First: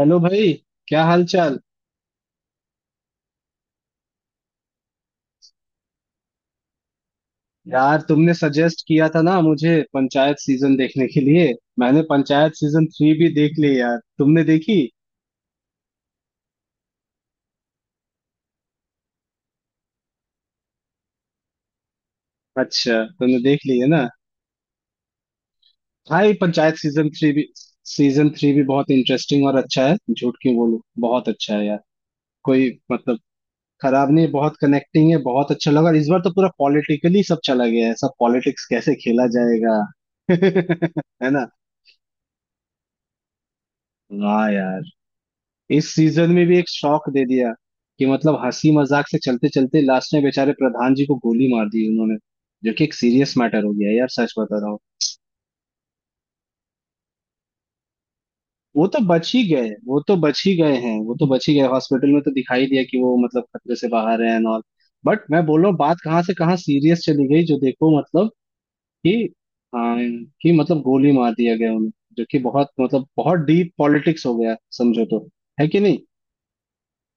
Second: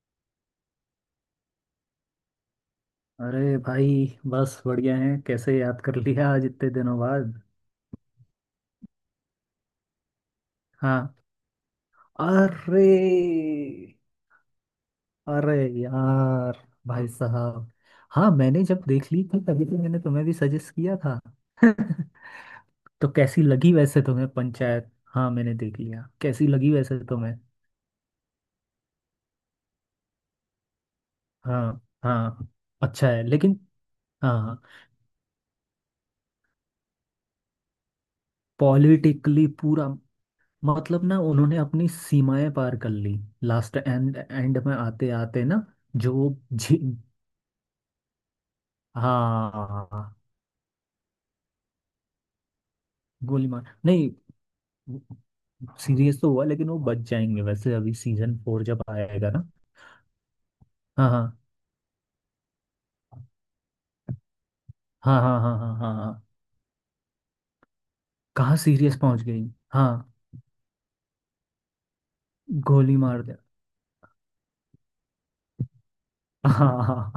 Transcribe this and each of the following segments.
Hello भाई। क्या हाल चाल। अरे भाई, बस बढ़िया है। कैसे याद कर लिया आज इतने दिनों बाद। यार तुमने सजेस्ट किया था ना मुझे पंचायत सीजन देखने हाँ। के लिए। मैंने पंचायत सीजन अरे, थ्री भी देख ली यार, तुमने देखी? अरे यार, भाई साहब, हाँ मैंने जब देख ली थी तभी तो मैंने तुम्हें भी सजेस्ट किया था। अच्छा, तो तुमने कैसी देख लगी ली है वैसे ना। तुम्हें पंचायत? हाँ मैंने देख लिया। भाई कैसी लगी पंचायत वैसे सीजन थ्री तुम्हें? भी बहुत इंटरेस्टिंग और अच्छा है, झूठ क्यों बोलूं। बहुत अच्छा है यार। हाँ हाँ, कोई अच्छा मतलब है लेकिन। खराब नहीं, बहुत हाँ, कनेक्टिंग है, बहुत अच्छा लगा। और इस बार तो पूरा पॉलिटिकली सब चला गया है, सब पॉलिटिक्स कैसे खेला पॉलिटिकली जाएगा। पूरा। मतलब ना है ना। उन्होंने अपनी सीमाएं पार कर ली लास्ट एंड वाह एंड में यार, आते आते ना। इस जो, सीजन में भी एक शॉक दे दिया कि मतलब हंसी मजाक से चलते चलते लास्ट हाँ, में बेचारे प्रधान जी को गोली मार दी उन्होंने। जो कि एक सीरियस गोली मैटर मार हो गया यार, नहीं। सच बता रहा हूँ। सीरियस तो हुआ लेकिन वो बच जाएंगे वैसे अभी सीजन फोर जब वो तो आएगा बच ही ना। गए, वो तो बच ही गए हैं, हाँ वो तो हाँ बच ही गए, हॉस्पिटल में तो दिखाई दिया कि वो मतलब खतरे से बाहर है एंड ऑल। हाँ बट हाँ मैं हाँ बोल रहा हाँ हूँ, हाँ बात हाँ। कहाँ से कहाँ सीरियस चली गई, जो देखो मतलब कहाँ सीरियस कि पहुंच गई। हाँ, हाँ, कि मतलब गोली मार दिया गया उन्हें। जो कि बहुत गोली मतलब मार दे। बहुत डीप पॉलिटिक्स हो गया समझो तो। है कि नहीं। हाँ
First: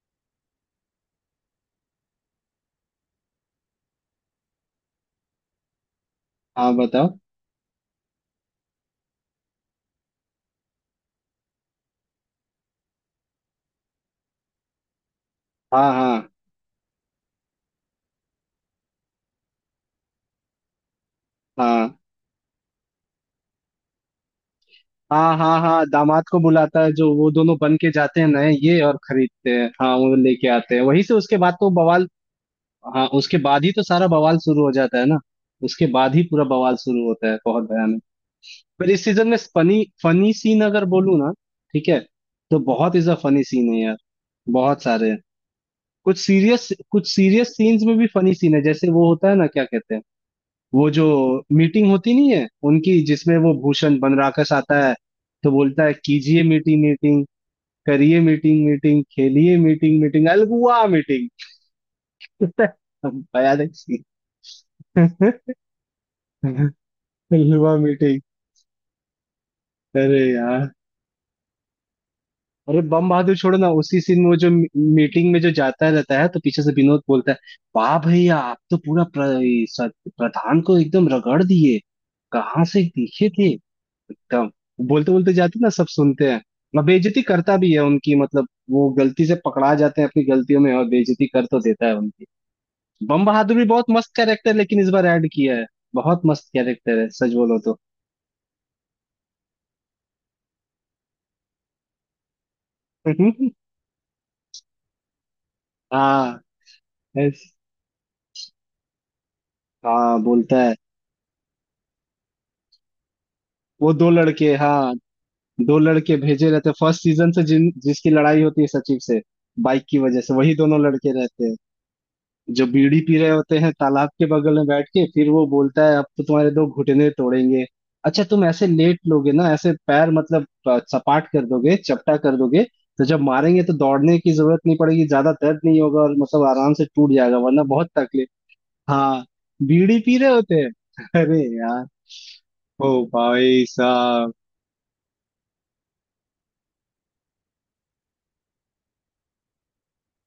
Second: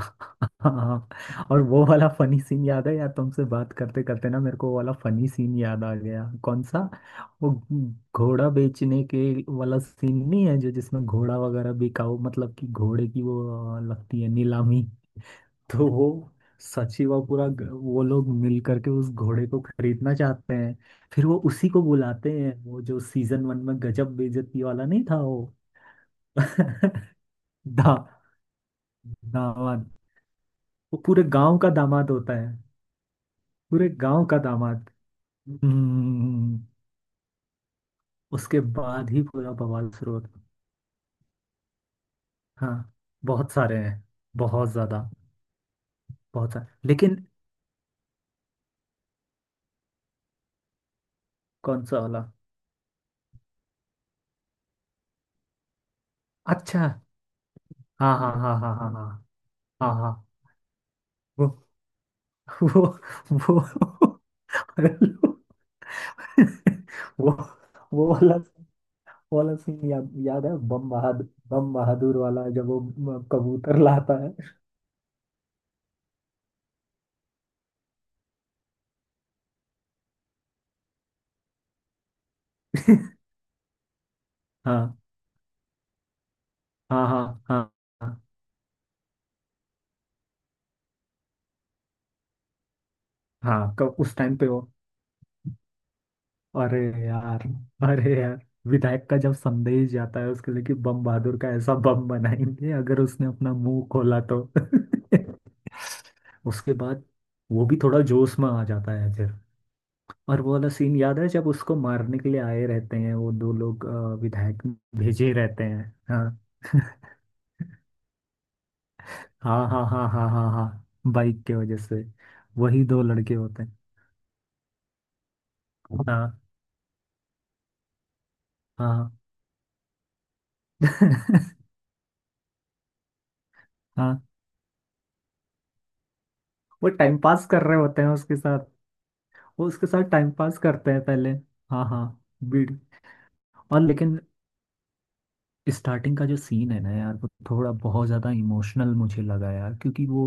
हाँ। और वो वाला फनी सीन याद है यार, तुमसे बात करते करते ना मेरे को वो वाला फनी सीन याद आ गया। कौन हाँ सा? बताओ। वो घोड़ा बेचने के वाला सीन नहीं है, जो जिसमें घोड़ा वगैरह बिकाऊ, मतलब कि घोड़े की वो लगती है नीलामी। तो हाँ वो हाँ सची व पूरा वो लोग मिल करके उस घोड़े को खरीदना चाहते हैं। फिर वो उसी को हाँ बुलाते हैं, वो जो सीजन वन में गजब बेइज्जती वाला नहीं था हाँ वो। हाँ हाँ, दामाद को बुलाता है, जो वो दोनों बन के दा जाते हैं नए ये और खरीदते हैं, दामाद, हाँ वो लेके आते हैं वो वहीं से, पूरे उसके बाद गांव तो का बवाल। दामाद होता है। हाँ, उसके बाद ही तो पूरे सारा गांव का बवाल शुरू हो दामाद। जाता है ना। उसके बाद ही पूरा हम्म, बवाल शुरू होता है, बहुत भयानक। उसके पर इस बाद ही सीजन में पूरा फनी बवाल शुरू होता फनी है। सीन अगर बोलूँ ना, ठीक है, तो हाँ, बहुत इज अ फनी बहुत सीन सारे है यार, हैं, बहुत बहुत ज्यादा। सारे हैं। कुछ बहुत सारे सीरियस, कुछ लेकिन। सीरियस सीन्स में भी फनी सीन है, जैसे वो होता है ना, क्या कहते हैं, वो जो कौन मीटिंग सा होती वाला? नहीं है उनकी जिसमें वो भूषण बनराकस आता है, तो बोलता है कीजिए मीटिंग अच्छा। मीटिंग, हाँ करिए हाँ हाँ मीटिंग हाँ हाँ मीटिंग, खेलिए हाँ मीटिंग हाँ मीटिंग अलगुआ मीटिंग। हाँ। वो वो भयानक scene। अरे लो। वो अलगुआ वो मीटिंग। वाला वो वाला सीन याद अरे याद है, यार, बम बहादुर वाला जब वो अरे बम बहादुर छोड़ो ना, कबूतर उसी लाता सीन में है। वो जो मीटिंग में जो जाता रहता है तो पीछे से विनोद बोलता है, वाह भैया आप तो पूरा प्रधान को एकदम रगड़ दिए, कहाँ से दिखे थे एकदम। हाँ बोलते बोलते जाते ना, सब सुनते हैं। मैं हाँ बेइज्जती हाँ करता हाँ भी है उनकी, हाँ मतलब वो गलती से पकड़ा जाते हैं अपनी गलतियों में और बेइज्जती कर तो देता है उनकी। बम बहादुर भी हाँ, बहुत कब मस्त उस टाइम पे कैरेक्टर वो। लेकिन इस बार ऐड किया है। बहुत मस्त अरे कैरेक्टर है सच यार, बोलो तो। अरे यार, विधायक का जब संदेश जाता है उसके लिए कि बम बहादुर का ऐसा बम बनाएंगे अगर उसने अपना मुंह खोला तो। हाँ। उसके बाद ऐस- वो भी थोड़ा जोश में आ जाता है। हाँ और वो बोलता वाला है। सीन याद है जब उसको मारने के लिए आए रहते हैं वो दो लोग, वो दो लड़के विधायक हाँ, भेजे रहते दो हैं। लड़के हाँ। भेजे रहते फर्स्ट सीजन से, जिन जिसकी लड़ाई होती है सचिव से। हाँ हाँ बाइक की हाँ वजह हाँ से हाँ वही दोनों हाँ, लड़के बाइक रहते के हैं, वजह से। जो वही बीड़ी दो पी रहे लड़के होते होते हैं हैं। तालाब के बगल में बैठ के। फिर वो बोलता है, अब तो हाँ तुम्हारे दो घुटने तोड़ेंगे। अच्छा तुम ऐसे लेट हाँ। लोगे ना, ऐसे पैर मतलब सपाट कर दोगे, चपटा कर दोगे, तो जब मारेंगे तो दौड़ने हाँ, की जरूरत नहीं पड़ेगी, ज्यादा दर्द नहीं होगा और मतलब आराम से वो टूट टाइम जाएगा, पास वरना कर रहे बहुत होते हैं तकलीफ। उसके साथ। हाँ, वो उसके बीड़ी साथ पी रहे टाइम होते पास हैं। करते हैं पहले। अरे यार, हाँ हाँ, बीड़ ओ भाई और लेकिन साहब। स्टार्टिंग का जो सीन है ना यार, वो थोड़ा बहुत ज़्यादा इमोशनल मुझे लगा यार, क्योंकि वो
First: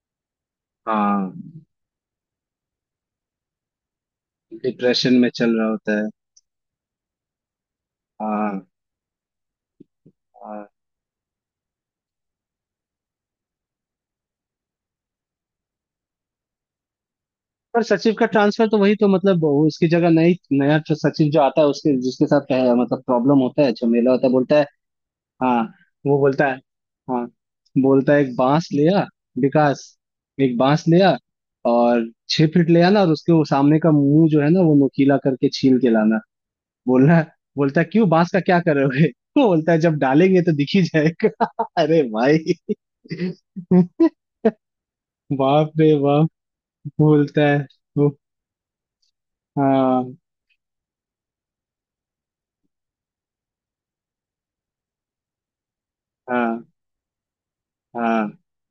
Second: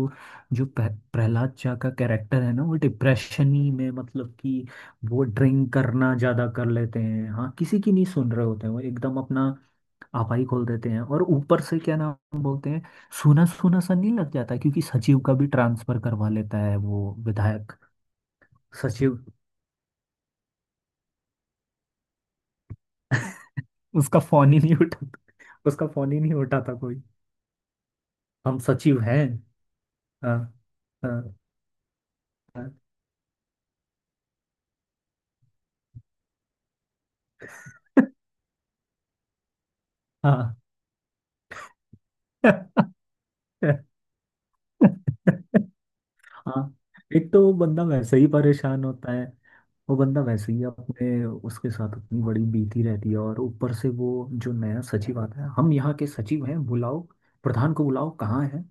जो हाँ, प्रहलाद चा का कैरेक्टर है ना, वो डिप्रेशन ही में, मतलब कि डिप्रेशन वो में चल रहा ड्रिंक होता है। करना ज़्यादा कर लेते हैं। हाँ, किसी की नहीं सुन रहे हाँ होते हैं, वो एकदम अपना आपा ही खोल हाँ। देते हैं। और ऊपर से क्या नाम बोलते हैं, सूना सूना सा नहीं लग जाता, क्योंकि सचिव का भी ट्रांसफर करवा लेता है वो विधायक। पर सचिव का ट्रांसफर तो वही तो सचिव मतलब, वो उसकी जगह नई नया जो सचिव जो आता है उसके जिसके साथ मतलब प्रॉब्लम होता है, झमेला उसका होता है, फोन बोलता ही है। नहीं उठाता। हाँ, उसका फोन वो ही नहीं बोलता है, उठाता कोई। हाँ बोलता है एक हम बांस सचिव लिया, हैं। विकास, हाँ एक बांस लिया हाँ और छह फीट ले आना, और उसके वो सामने का मुंह जो है ना वो नुकीला करके छील के लाना। बोलना बोलता है, क्यों बांस का क्या करोगे। वो बोलता है जब डालेंगे तो हाँ। दिख ही जाएगा। अरे भाई। हाँ। बाप रे बाप, एक तो बोलता वो है बंदा वो। वैसे ही परेशान होता है। वो हाँ बंदा वैसे ही अपने उसके साथ इतनी बड़ी बीती रहती है, और ऊपर से वो जो नया सचिव आता है, हम यहाँ के सचिव हाँ हैं, बुलाओ प्रधान को, बुलाओ हाँ कहाँ है।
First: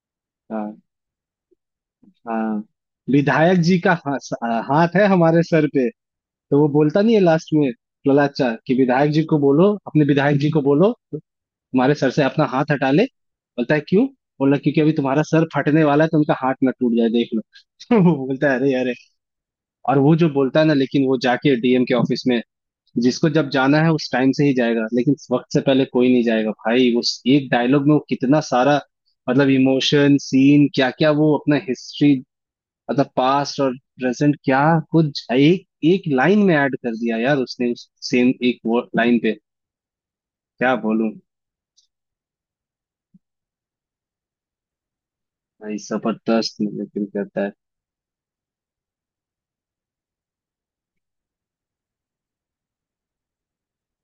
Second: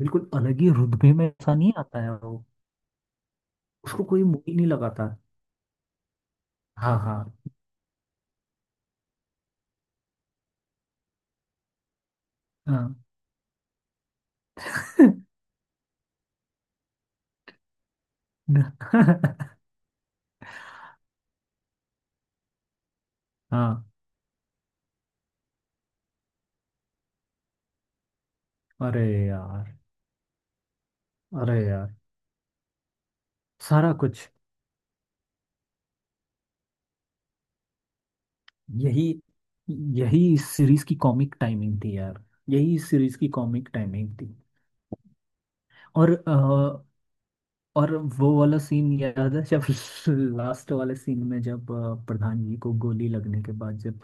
बिल्कुल अलग ही हाँ रुतबे में ऐसा नहीं आता है वो। हाँ। विधायक जी का उसको कोई मुंह ही नहीं हाथ है लगाता। हमारे सर पे, तो वो हाँ बोलता नहीं है हाँ लास्ट में ललाचा कि विधायक जी को बोलो, अपने विधायक जी को बोलो तुम्हारे सर से अपना हाथ हटा हाँ। ले। बोलता है क्यों, बोला क्योंकि अभी तुम्हारा सर फटने वाला है, तो उनका हाथ ना टूट जाए, देख लो। वो बोलता है अरे अरे। और वो जो बोलता है ना, लेकिन वो जाके डीएम के ऑफिस में, जिसको जब जाना हाँ, है उस टाइम से ही जाएगा, लेकिन वक्त से पहले कोई नहीं जाएगा। भाई, उस एक डायलॉग में वो कितना सारा अरे मतलब यार, इमोशन सीन, क्या क्या, वो अपना अरे यार, हिस्ट्री मतलब पास्ट और सारा कुछ। प्रेजेंट क्या कुछ एक एक लाइन में ऐड कर दिया यार उसने, उस सेम एक यही, लाइन पे। यही इस क्या सीरीज की बोलूं कॉमिक टाइमिंग थी यार। यही इस सीरीज की कॉमिक टाइमिंग थी। भाई, और जबरदस्त लेकिन करता है। और वो वाला सीन याद है जब लास्ट वाले सीन में, जब प्रधान जी को गोली लगने के बाद, जब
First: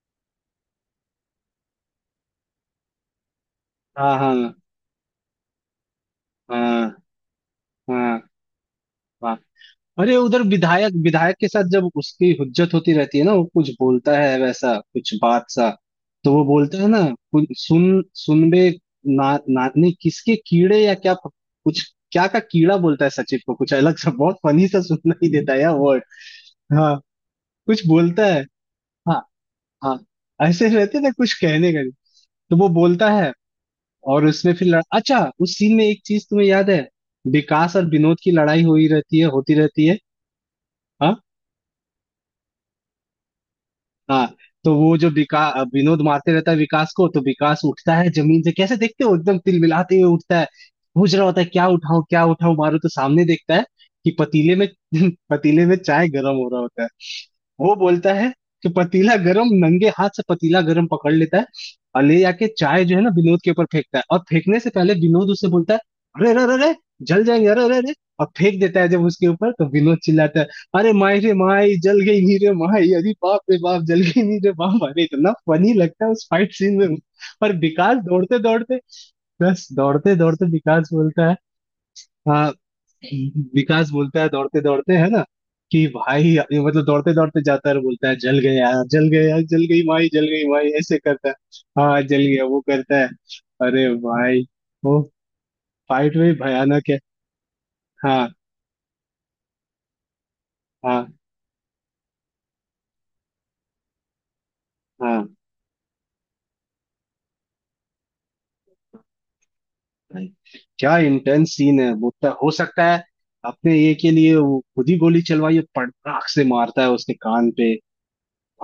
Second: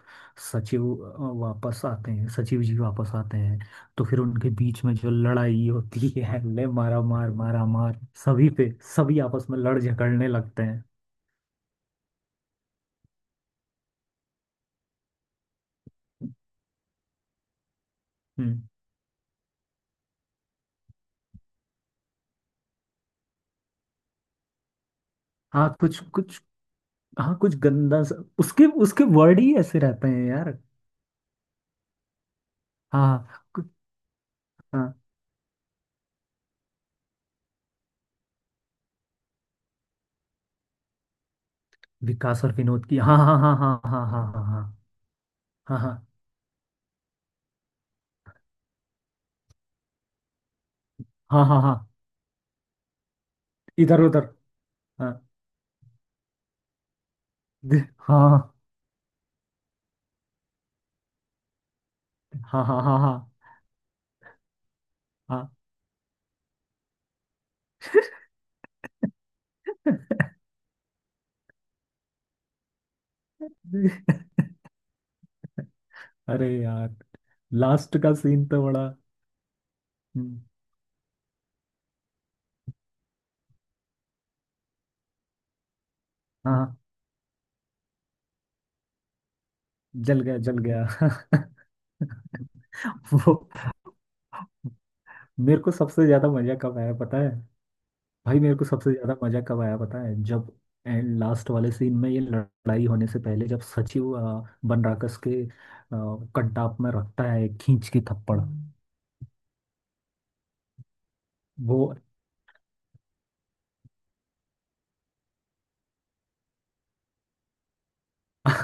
सचिव वापस आते हैं, सचिव जी वापस आते हैं, तो हाँ फिर उनके हाँ बीच में जो लड़ाई होती है, ले हाँ मारा मार मारा मार। हाँ सभी पे, सभी हाँ। आपस में लड़ अरे झगड़ने उधर लगते हैं। विधायक विधायक के साथ जब उसकी हुज्जत होती रहती है ना, वो कुछ बोलता है वैसा कुछ बात सा, तो वो बोलता है ना, कुछ सुन सुन हम्म। बे, ना, ना नहीं किसके कीड़े या क्या कुछ, क्या का कीड़ा बोलता है सचिव को, कुछ अलग सा, बहुत फनी सा सुनना ही देता है हाँ यार कुछ वर्ड, कुछ, हाँ कुछ कुछ गंदा सा, बोलता है। उसके उसके हाँ वर्ड ही ऐसे हाँ, रहते हैं यार। ऐसे रहते ना, कुछ कहने का नहीं, तो वो हाँ बोलता है। हाँ और उसमें फिर हाँ, अच्छा उस सीन में एक चीज तुम्हें याद है, विकास और विनोद की लड़ाई हो ही रहती है, होती रहती है। हाँ विकास और विनोद की, हाँ हाँ हाँ हाँ हाँ। हाँ हाँ तो वो जो विकास हाँ हाँ विनोद हाँ मारते रहता है विकास को, तो विकास उठता है जमीन से, कैसे देखते हो, एकदम तिलमिलाते हुए उठता है, पूछ रहा होता है हाँ हाँ हाँ हाँ, क्या उठाऊं मारो, तो सामने देखता है इधर कि उधर। पतीले में, हाँ, पतीले में चाय गर्म हो रहा होता है। वो दे- बोलता है हाँ कि पतीला गरम, नंगे हाथ से पतीला गरम पकड़ लेता है और ले जाके हाँ हाँ चाय जो हाँ है ना हाँ विनोद के ऊपर फेंकता है, और फेंकने से पहले विनोद उससे हाँ। बोलता है, अरे अरे अरे अरे, जल जाएंगे अरे अरे अरे। और फेंक देता है जब उसके ऊपर, तो विनोद चिल्लाता है, अरे माई रे माई जल गई नी रे माई, अरे बाप रे बाप जल गई नी रे बाप। अरे इतना फनी लगता है उस अरे फाइट सीन में। यार, पर विकास लास्ट का दौड़ते सीन तो दौड़ते, बड़ा। बस दौड़ते हम्म, दौड़ते विकास बोलता है, हाँ विकास बोलता है दौड़ते दौड़ते है ना, कि भाई हाँ ये हाँ, मतलब दौड़ते दौड़ते जाता है और बोलता है जल गया यार, जल गया यार, जल गई माई, जल जल गया गई जल माई, गया। ऐसे करता है। हाँ जल गया वो करता है। वो, अरे भाई, वो मेरे को सबसे फाइट ज्यादा में मजा कब भयानक आया है। पता है? हाँ भाई मेरे को सबसे ज्यादा मजा कब आया पता है, जब हाँ एंड लास्ट वाले सीन में, ये लड़ाई होने से पहले, जब सचिव बनराकस हाँ। के कटाप में रखता है एक खींच के थप्पड़। भाई क्या इंटेंस सीन वो। है, बोलता है हो सकता है अपने ये के लिए वो खुद ही गोली चलवाई, और पटाख से मारता है उसके कान पे।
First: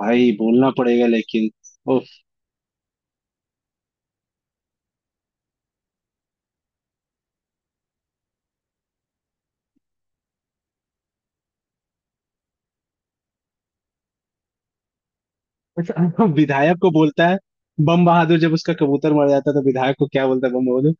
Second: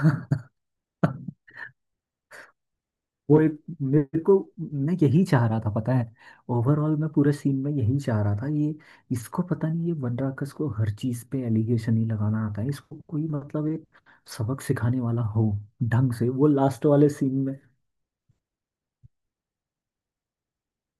भाई बोलना पड़ेगा लेकिन। वो एक मेरे को, मैं यही चाह रहा था पता है। ओवरऑल मैं पूरे सीन में यही चाह रहा था ये। इसको, पता नहीं ये बनराकस को हर चीज पे एलिगेशन ही लगाना आता है। इसको कोई मतलब एक सबक सिखाने वाला हो ढंग अच्छा, से वो विधायक लास्ट को वाले बोलता सीन है में। बम बहादुर, जब उसका कबूतर मर जाता है तो विधायक को क्या बोलता है बम बहादुर,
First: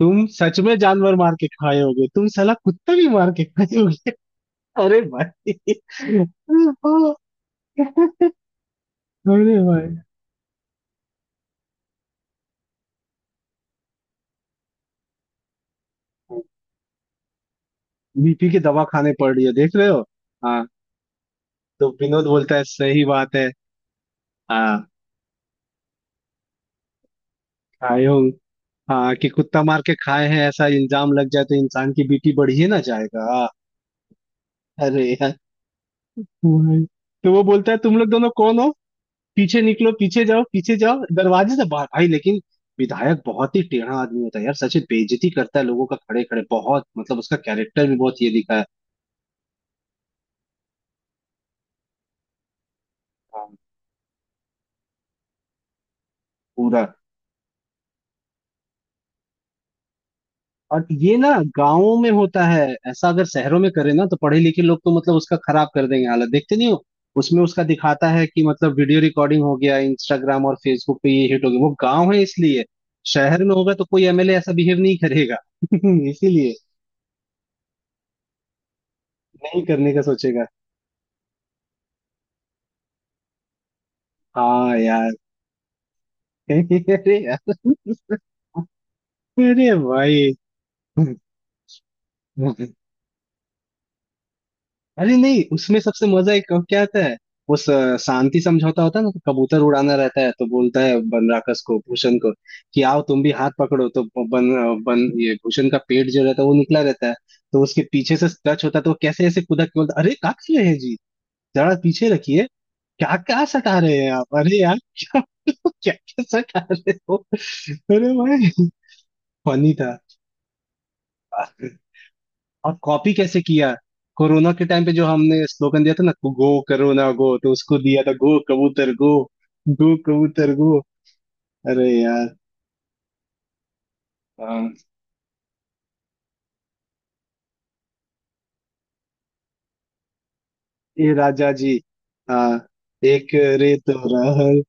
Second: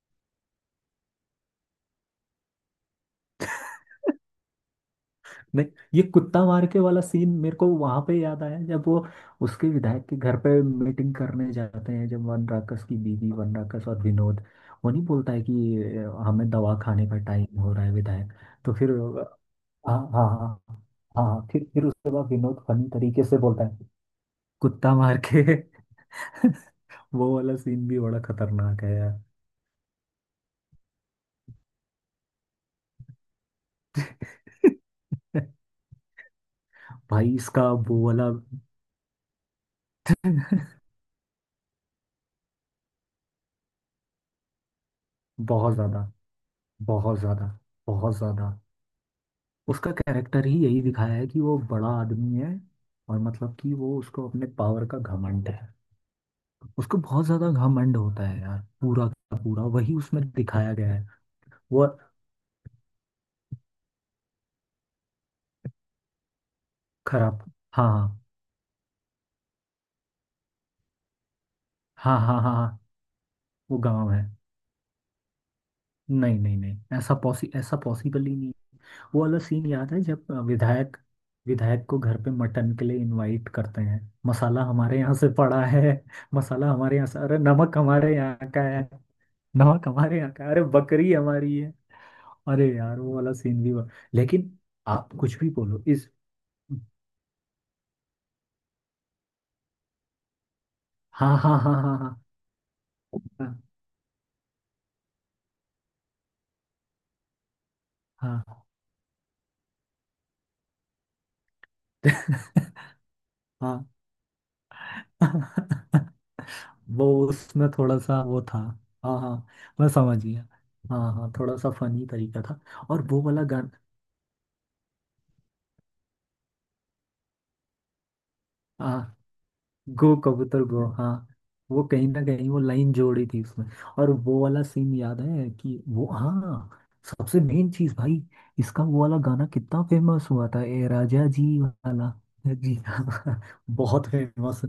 तुम सच में जानवर मार के खाए होगे, तुम साला कुत्ता भी मार के खाए होगे। अरे भाई, नहीं, ये कुत्ता मार के वाला सीन मेरे को वहां पे याद आया जब वो अरे उसके भाई, विधायक के घर पे मीटिंग करने जाते हैं, जब वन राकस की बीवी, वन राकस और विनोद वो नहीं बोलता है कि हमें दवा खाने का टाइम हो रहा है विधायक। बीपी की तो दवा फिर खाने पड़ रही है देख रहे हाँ हो। हाँ हाँ, हाँ हाँ फिर तो उसके विनोद बाद बोलता है विनोद फनी सही तरीके बात से है। बोलता है, हाँ, कुत्ता मार के। वो वाला सीन भी खाए हो। बड़ा खतरनाक है हाँ, यार। कि कुत्ता मार के खाए हैं ऐसा इल्जाम लग जाए तो इंसान की बीपी बढ़ ही ना जाएगा। अरे यार, भाई। तो भाई, वो इसका बोलता है तुम वो लोग दोनों वाला। कौन हो, पीछे निकलो, पीछे जाओ, पीछे जाओ दरवाजे से बाहर। भाई लेकिन विधायक बहुत ही टेढ़ा आदमी होता है यार, सच में बेइज्जती करता है बहुत लोगों का ज्यादा, खड़े खड़े, बहुत मतलब बहुत उसका ज्यादा, कैरेक्टर भी बहुत बहुत ये ज्यादा। दिखा है। उसका कैरेक्टर ही यही दिखाया है कि वो बड़ा आदमी है, और हाँ मतलब कि वो उसको अपने पावर का घमंड है। पूरा। उसको बहुत ज्यादा घमंड होता है यार, पूरा का पूरा वही उसमें दिखाया और गया है। ये ना वो, गांवों में होता है ऐसा, अगर शहरों में करे ना तो पढ़े लिखे लोग तो मतलब उसका खराब कर देंगे हालत, देखते नहीं हो। खराब, उसमें उसका हाँ दिखाता हाँ है कि मतलब वीडियो रिकॉर्डिंग हो गया, इंस्टाग्राम और फेसबुक पे ये हिट हो गया, वो गांव हाँ है हाँ हाँ इसलिए, हाँ, शहर में होगा वो तो कोई गाँव है। एमएलए ऐसा बिहेव नहीं करेगा। नहीं इसीलिए नहीं नहीं, ऐसा पॉसि, ऐसा पॉसिबल ही नहीं। वो वाला नहीं सीन याद करने है का जब सोचेगा। विधायक, विधायक को घर पे मटन के लिए इनवाइट करते हैं। मसाला हाँ हमारे यार, यहाँ से पड़ा है। मसाला हमारे यहाँ अरे से, अरे यार, नमक हमारे यहाँ का है। अरे नमक हमारे यहाँ भाई, का है, अरे बकरी हमारी है। अरे यार वो वाला सीन भी हुआ, लेकिन आप अरे कुछ नहीं भी उसमें बोलो सबसे इस। मजा एक कब क्या आता है, वो शांति समझौता होता है ना, तो कबूतर उड़ाना रहता है तो बोलता है हाँ हाँ बनराकस हाँ को, हाँ भूषण को कि आओ तुम भी हाथ हाँ पकड़ो, तो बन बन ये भूषण का पेट जो रहता है वो निकला रहता है, तो उसके पीछे से हाँ टच होता है, तो वो कैसे ऐसे कूदा के बोलता है, अरे क्या कर रहे हैं जी, जरा पीछे रखिए, क्या क्या सटा हाँ रहे हैं आप, अरे यार। क्या क्या हाँ। क्या सटा रहे वो हो, उसमें थोड़ा अरे सा वो भाई था। हाँ हाँ, फनी मैं था। समझ गया। हाँ हाँ, थोड़ा सा फनी तरीका था। और और कॉपी वो कैसे वाला किया, कोरोना के टाइम पे जो हमने स्लोगन दिया था ना, गो कोरोना गो, तो उसको दिया था गो कबूतर गाना, गो, गो गो कबूतर कबूतर गो। गो। हाँ, वो अरे कहीं ना यार, कहीं वो लाइन जोड़ी थी उसमें। और वो वाला हाँ सीन याद है कि वो, हाँ सबसे मेन चीज भाई, इसका वो वाला गाना कितना फेमस हुआ था, ए ये राजा राजा जी जी, वाला। हाँ जी हाँ। एक रे तो बहुत फेमस। रहल।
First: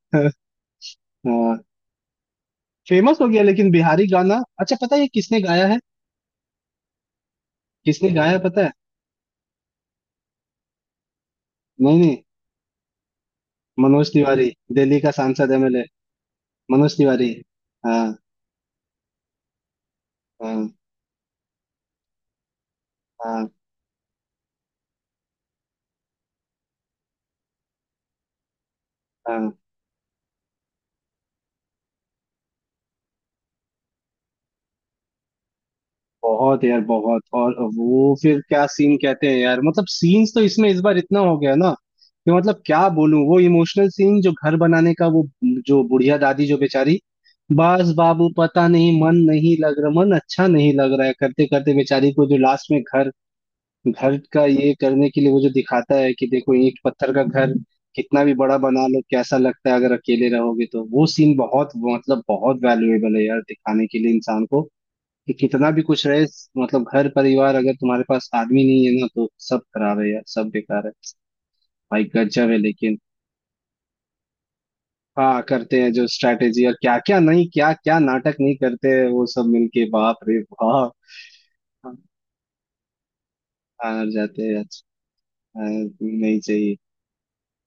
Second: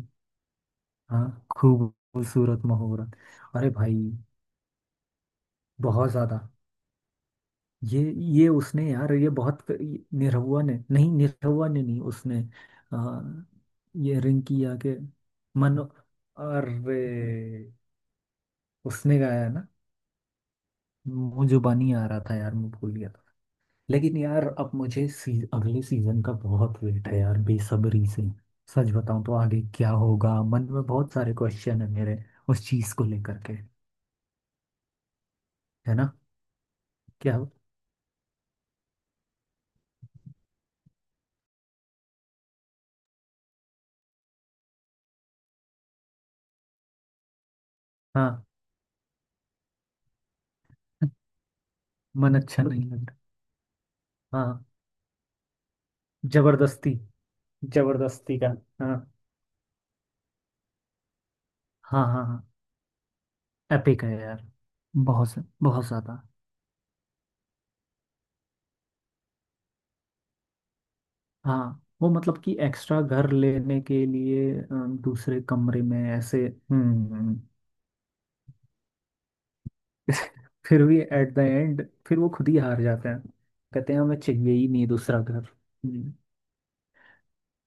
हाँ, हाँ खूबसूरत मुहूर्त। फेमस हो गया लेकिन, अरे भाई, बिहारी गाना अच्छा, पता है ये किसने गाया है, बहुत ज्यादा। ये किसने गाया है ये पता है, उसने यार, ये बहुत, निरहुआ ने नहीं, निरहुआ ने नहीं नहीं, नहीं उसने आ, मनोज ये तिवारी, रिंकी आके, दिल्ली का सांसद एमएलए मनो अरे मनोज तिवारी। हाँ उसने गाया है ना। हाँ मुंह जुबानी आ रहा था यार, मैं भूल गया था। हाँ लेकिन यार अब मुझे अगले सीजन का बहुत वेट है यार, बेसब्री से। सच बताऊं तो हाँ, आगे क्या होगा मन में बहुत सारे क्वेश्चन है मेरे उस चीज को लेकर के, है ना। बहुत यार बहुत। क्या हो, और वो फिर क्या सीन कहते हैं यार, मतलब सीन्स तो इसमें इस बार इतना हो गया ना कि मतलब क्या बोलूं, वो इमोशनल सीन जो घर बनाने का, वो जो बुढ़िया दादी जो बेचारी, बस बाबू हाँ पता नहीं मन नहीं लग रहा, मन अच्छा नहीं लग रहा है करते करते बेचारी को, मन जो अच्छा लास्ट में नहीं घर, लग घर रहा। का हाँ, ये करने के लिए वो जो दिखाता है कि देखो ईंट जबरदस्ती, पत्थर का घर कितना भी जबरदस्ती का। बड़ा बना हाँ लो, कैसा लगता है अगर अकेले रहोगे, तो वो सीन बहुत हाँ मतलब हाँ, हाँ बहुत वैल्यूएबल है यार, दिखाने के एपिक है लिए यार, इंसान को, कि कितना भी बहुत कुछ ज्यादा। रहे मतलब घर परिवार, अगर तुम्हारे पास आदमी नहीं है ना, तो सब खराब है यार, सब बेकार है। हाँ, भाई वो मतलब गजब है कि लेकिन, एक्स्ट्रा घर लेने के लिए दूसरे हाँ करते कमरे हैं में जो ऐसे। स्ट्रैटेजी, और क्या हम्म क्या हम्म, नहीं, क्या क्या नाटक नहीं करते हैं वो सब मिलके, बाप रे फिर बाप। भी एट द एंड हाँ, फिर वो खुद ही हार जाते हैं। कहते हैं हार हमें जाते चाहिए हैं ही नहीं अच्छा। दूसरा घर। हाँ, हम्म, नहीं चाहिए।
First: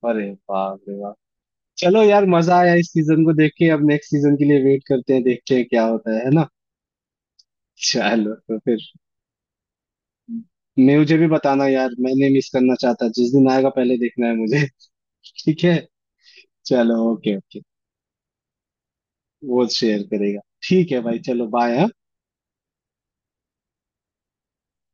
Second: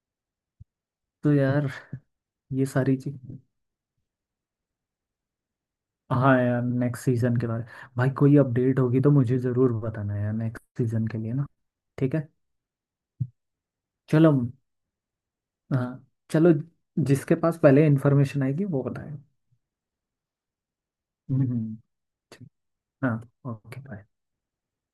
अरे बाप रे बाप। तो यार चलो यार, मजा ये आया इस सारी चीज। सीजन को देख के, अब नेक्स्ट सीजन के लिए वेट करते हैं, देखते हैं क्या होता है हाँ ना। यार, नेक्स्ट सीजन के बारे भाई चलो कोई तो फिर, अपडेट होगी तो मुझे जरूर बताना यार, नेक्स्ट सीजन मुझे के भी लिए ना। बताना यार, ठीक है, मैंने मिस करना चाहता, जिस दिन आएगा पहले देखना चलो। है मुझे। ठीक है, हाँ, चलो। चलो, जिसके ओके पास ओके। पहले इन्फॉर्मेशन आएगी वो बताए। वो शेयर करेगा। ठीक है भाई हम्म चलो हम्म, बाय। ठीक। हाँ, ओके बाय।